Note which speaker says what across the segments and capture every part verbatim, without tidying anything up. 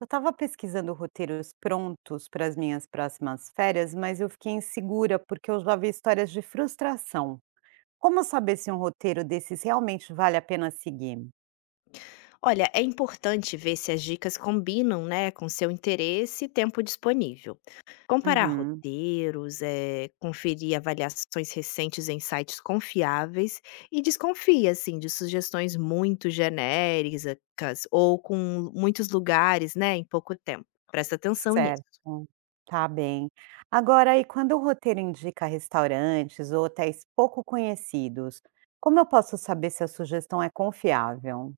Speaker 1: Eu estava pesquisando roteiros prontos para as minhas próximas férias, mas eu fiquei insegura porque eu já vi histórias de frustração. Como saber se um roteiro desses realmente vale a pena seguir?
Speaker 2: Olha, é importante ver se as dicas combinam, né, com seu interesse e tempo disponível. Comparar
Speaker 1: Uhum,
Speaker 2: roteiros, eh, conferir avaliações recentes em sites confiáveis e desconfia, assim, de sugestões muito genéricas ou com muitos lugares, né, em pouco tempo. Presta atenção nisso.
Speaker 1: certo. Tá bem. Agora, e quando o roteiro indica restaurantes ou hotéis pouco conhecidos, como eu posso saber se a sugestão é confiável?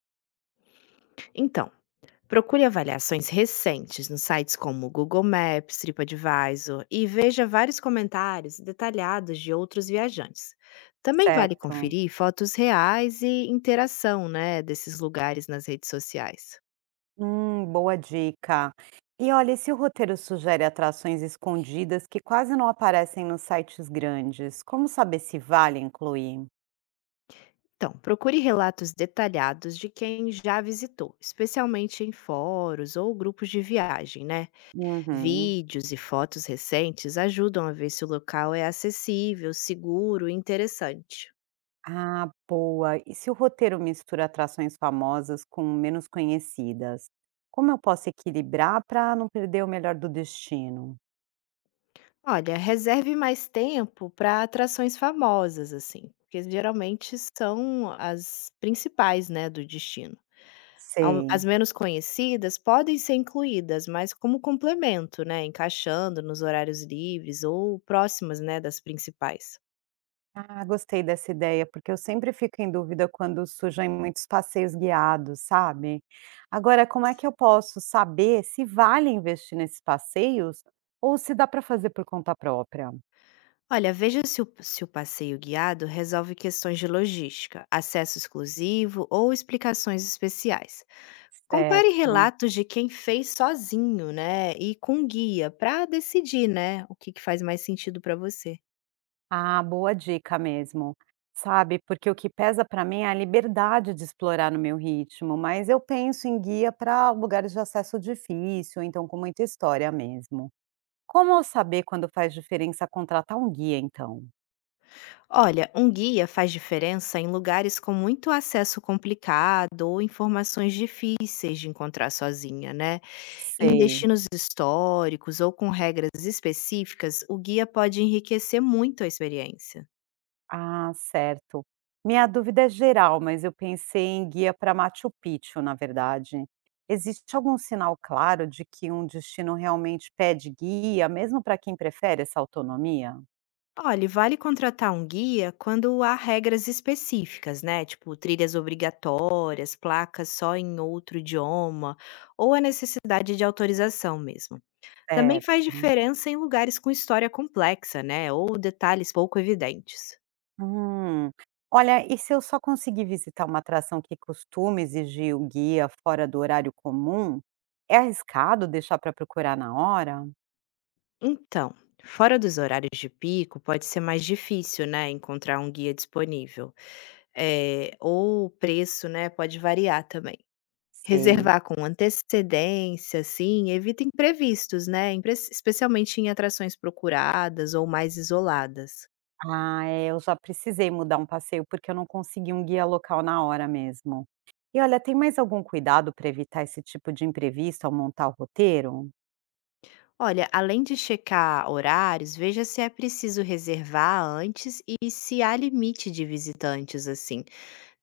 Speaker 2: Então, procure avaliações recentes nos sites como Google Maps, TripAdvisor e veja vários comentários detalhados de outros viajantes. Também vale
Speaker 1: Certo.
Speaker 2: conferir fotos reais e interação, né, desses lugares nas redes sociais.
Speaker 1: Hum, boa dica. E olha, e se o roteiro sugere atrações escondidas que quase não aparecem nos sites grandes, como saber se vale incluir?
Speaker 2: Então, procure relatos detalhados de quem já visitou, especialmente em fóruns ou grupos de viagem, né?
Speaker 1: Uhum.
Speaker 2: Vídeos e fotos recentes ajudam a ver se o local é acessível, seguro e interessante.
Speaker 1: Ah, boa. E se o roteiro mistura atrações famosas com menos conhecidas, como eu posso equilibrar para não perder o melhor do destino?
Speaker 2: Olha, reserve mais tempo para atrações famosas, assim, porque geralmente são as principais, né, do destino. Ao-
Speaker 1: Sei.
Speaker 2: As menos conhecidas podem ser incluídas, mas como complemento, né, encaixando nos horários livres ou próximas, né, das principais.
Speaker 1: Ah, gostei dessa ideia, porque eu sempre fico em dúvida quando surgem muitos passeios guiados, sabe? Agora, como é que eu posso saber se vale investir nesses passeios ou se dá para fazer por conta própria?
Speaker 2: Olha, veja se o, se o passeio guiado resolve questões de logística, acesso exclusivo ou explicações especiais. Compare
Speaker 1: Certo.
Speaker 2: relatos de quem fez sozinho, né, e com um guia para decidir, né, o que que faz mais sentido para você.
Speaker 1: Ah, boa dica mesmo. Sabe, porque o que pesa para mim é a liberdade de explorar no meu ritmo, mas eu penso em guia para lugares de acesso difícil, então com muita história mesmo. Como eu saber quando faz diferença contratar um guia, então?
Speaker 2: Olha, um guia faz diferença em lugares com muito acesso complicado ou informações difíceis de encontrar sozinha, né? Em
Speaker 1: Sei.
Speaker 2: destinos históricos ou com regras específicas, o guia pode enriquecer muito a experiência.
Speaker 1: Ah, certo. Minha dúvida é geral, mas eu pensei em guia para Machu Picchu, na verdade. Existe algum sinal claro de que um destino realmente pede guia, mesmo para quem prefere essa autonomia?
Speaker 2: Olhe, vale contratar um guia quando há regras específicas, né? Tipo, trilhas obrigatórias, placas só em outro idioma, ou a necessidade de autorização mesmo. Também faz
Speaker 1: Certo.
Speaker 2: diferença em lugares com história complexa, né? Ou detalhes pouco evidentes.
Speaker 1: Hum. Olha, e se eu só conseguir visitar uma atração que costuma exigir o guia fora do horário comum, é arriscado deixar para procurar na hora?
Speaker 2: Então, fora dos horários de pico, pode ser mais difícil, né? Encontrar um guia disponível. É, ou o preço, né? Pode variar também.
Speaker 1: Sei.
Speaker 2: Reservar com antecedência, assim, evita imprevistos, né, imprec especialmente em atrações procuradas ou mais isoladas.
Speaker 1: Ah, é, eu já precisei mudar um passeio, porque eu não consegui um guia local na hora mesmo. E olha, tem mais algum cuidado para evitar esse tipo de imprevisto ao montar o roteiro?
Speaker 2: Olha, além de checar horários, veja se é preciso reservar antes e se há limite de visitantes, assim.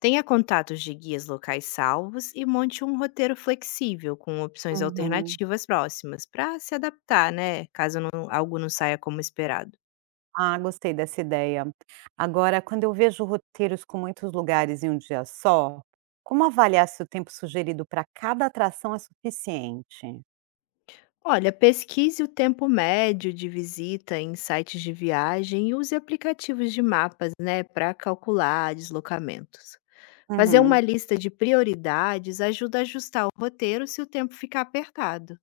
Speaker 2: Tenha contatos de guias locais salvos e monte um roteiro flexível com opções
Speaker 1: Uhum.
Speaker 2: alternativas próximas, para se adaptar, né, caso não algo não saia como esperado.
Speaker 1: Ah, gostei dessa ideia. Agora, quando eu vejo roteiros com muitos lugares em um dia só, como avaliar se o tempo sugerido para cada atração é suficiente?
Speaker 2: Olha, pesquise o tempo médio de visita em sites de viagem e use aplicativos de mapas, né, para calcular deslocamentos. Fazer uma
Speaker 1: Uhum.
Speaker 2: lista de prioridades ajuda a ajustar o roteiro se o tempo ficar apertado.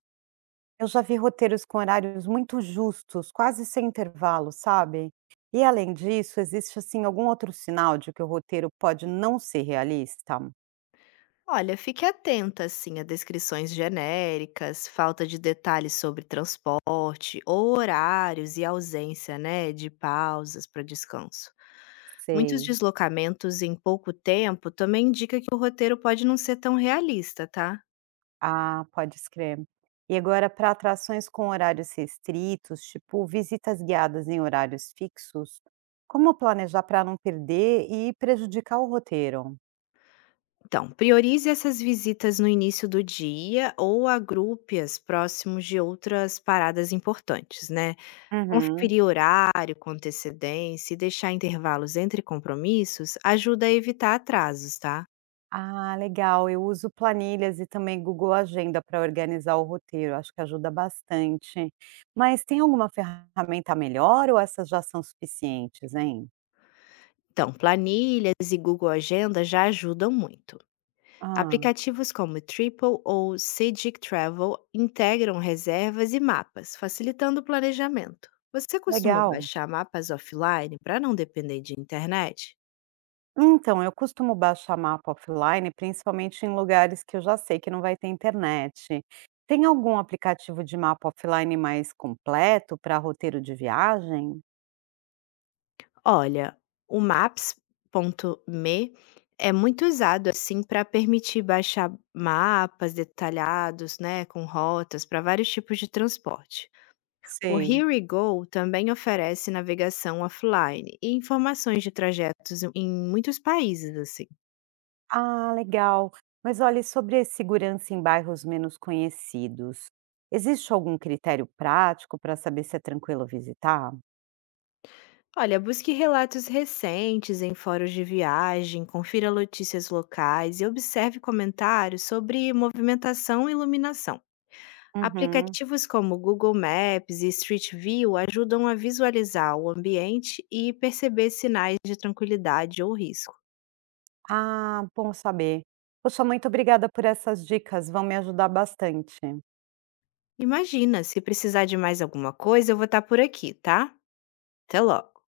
Speaker 1: Eu já vi roteiros com horários muito justos, quase sem intervalo, sabe? E além disso, existe assim algum outro sinal de que o roteiro pode não ser realista?
Speaker 2: Olha, fique atenta assim a descrições genéricas, falta de detalhes sobre transporte, horários e ausência, né, de pausas para descanso. Muitos
Speaker 1: Sei.
Speaker 2: deslocamentos em pouco tempo também indica que o roteiro pode não ser tão realista, tá?
Speaker 1: Ah, pode escrever. E agora, para atrações com horários restritos, tipo visitas guiadas em horários fixos, como planejar para não perder e prejudicar o roteiro?
Speaker 2: Então, priorize essas visitas no início do dia ou agrupe-as próximos de outras paradas importantes, né?
Speaker 1: Uhum.
Speaker 2: Conferir horário com antecedência e deixar intervalos entre compromissos ajuda a evitar atrasos, tá?
Speaker 1: Ah, legal. Eu uso planilhas e também Google Agenda para organizar o roteiro, acho que ajuda bastante. Mas tem alguma ferramenta melhor ou essas já são suficientes, hein?
Speaker 2: Então, planilhas e Google Agenda já ajudam muito.
Speaker 1: Ah,
Speaker 2: Aplicativos como Triple ou Cedic Travel integram reservas e mapas, facilitando o planejamento. Você costuma
Speaker 1: legal.
Speaker 2: baixar mapas offline para não depender de internet?
Speaker 1: Então, eu costumo baixar mapa offline, principalmente em lugares que eu já sei que não vai ter internet. Tem algum aplicativo de mapa offline mais completo para roteiro de viagem?
Speaker 2: Olha, o maps ponto me é muito usado assim para permitir baixar mapas detalhados, né, com rotas para vários tipos de transporte. O
Speaker 1: Sei.
Speaker 2: Here We Go também oferece navegação offline e informações de trajetos em em muitos países assim.
Speaker 1: Ah, legal. Mas olhe, sobre a segurança em bairros menos conhecidos, existe algum critério prático para saber se é tranquilo visitar?
Speaker 2: Olha, busque relatos recentes em fóruns de viagem, confira notícias locais e observe comentários sobre movimentação e iluminação.
Speaker 1: Uhum.
Speaker 2: Aplicativos como Google Maps e Street View ajudam a visualizar o ambiente e perceber sinais de tranquilidade ou risco.
Speaker 1: Ah, bom saber. Poxa, muito obrigada por essas dicas, vão me ajudar bastante.
Speaker 2: Imagina, se precisar de mais alguma coisa, eu vou estar por aqui, tá? Até logo!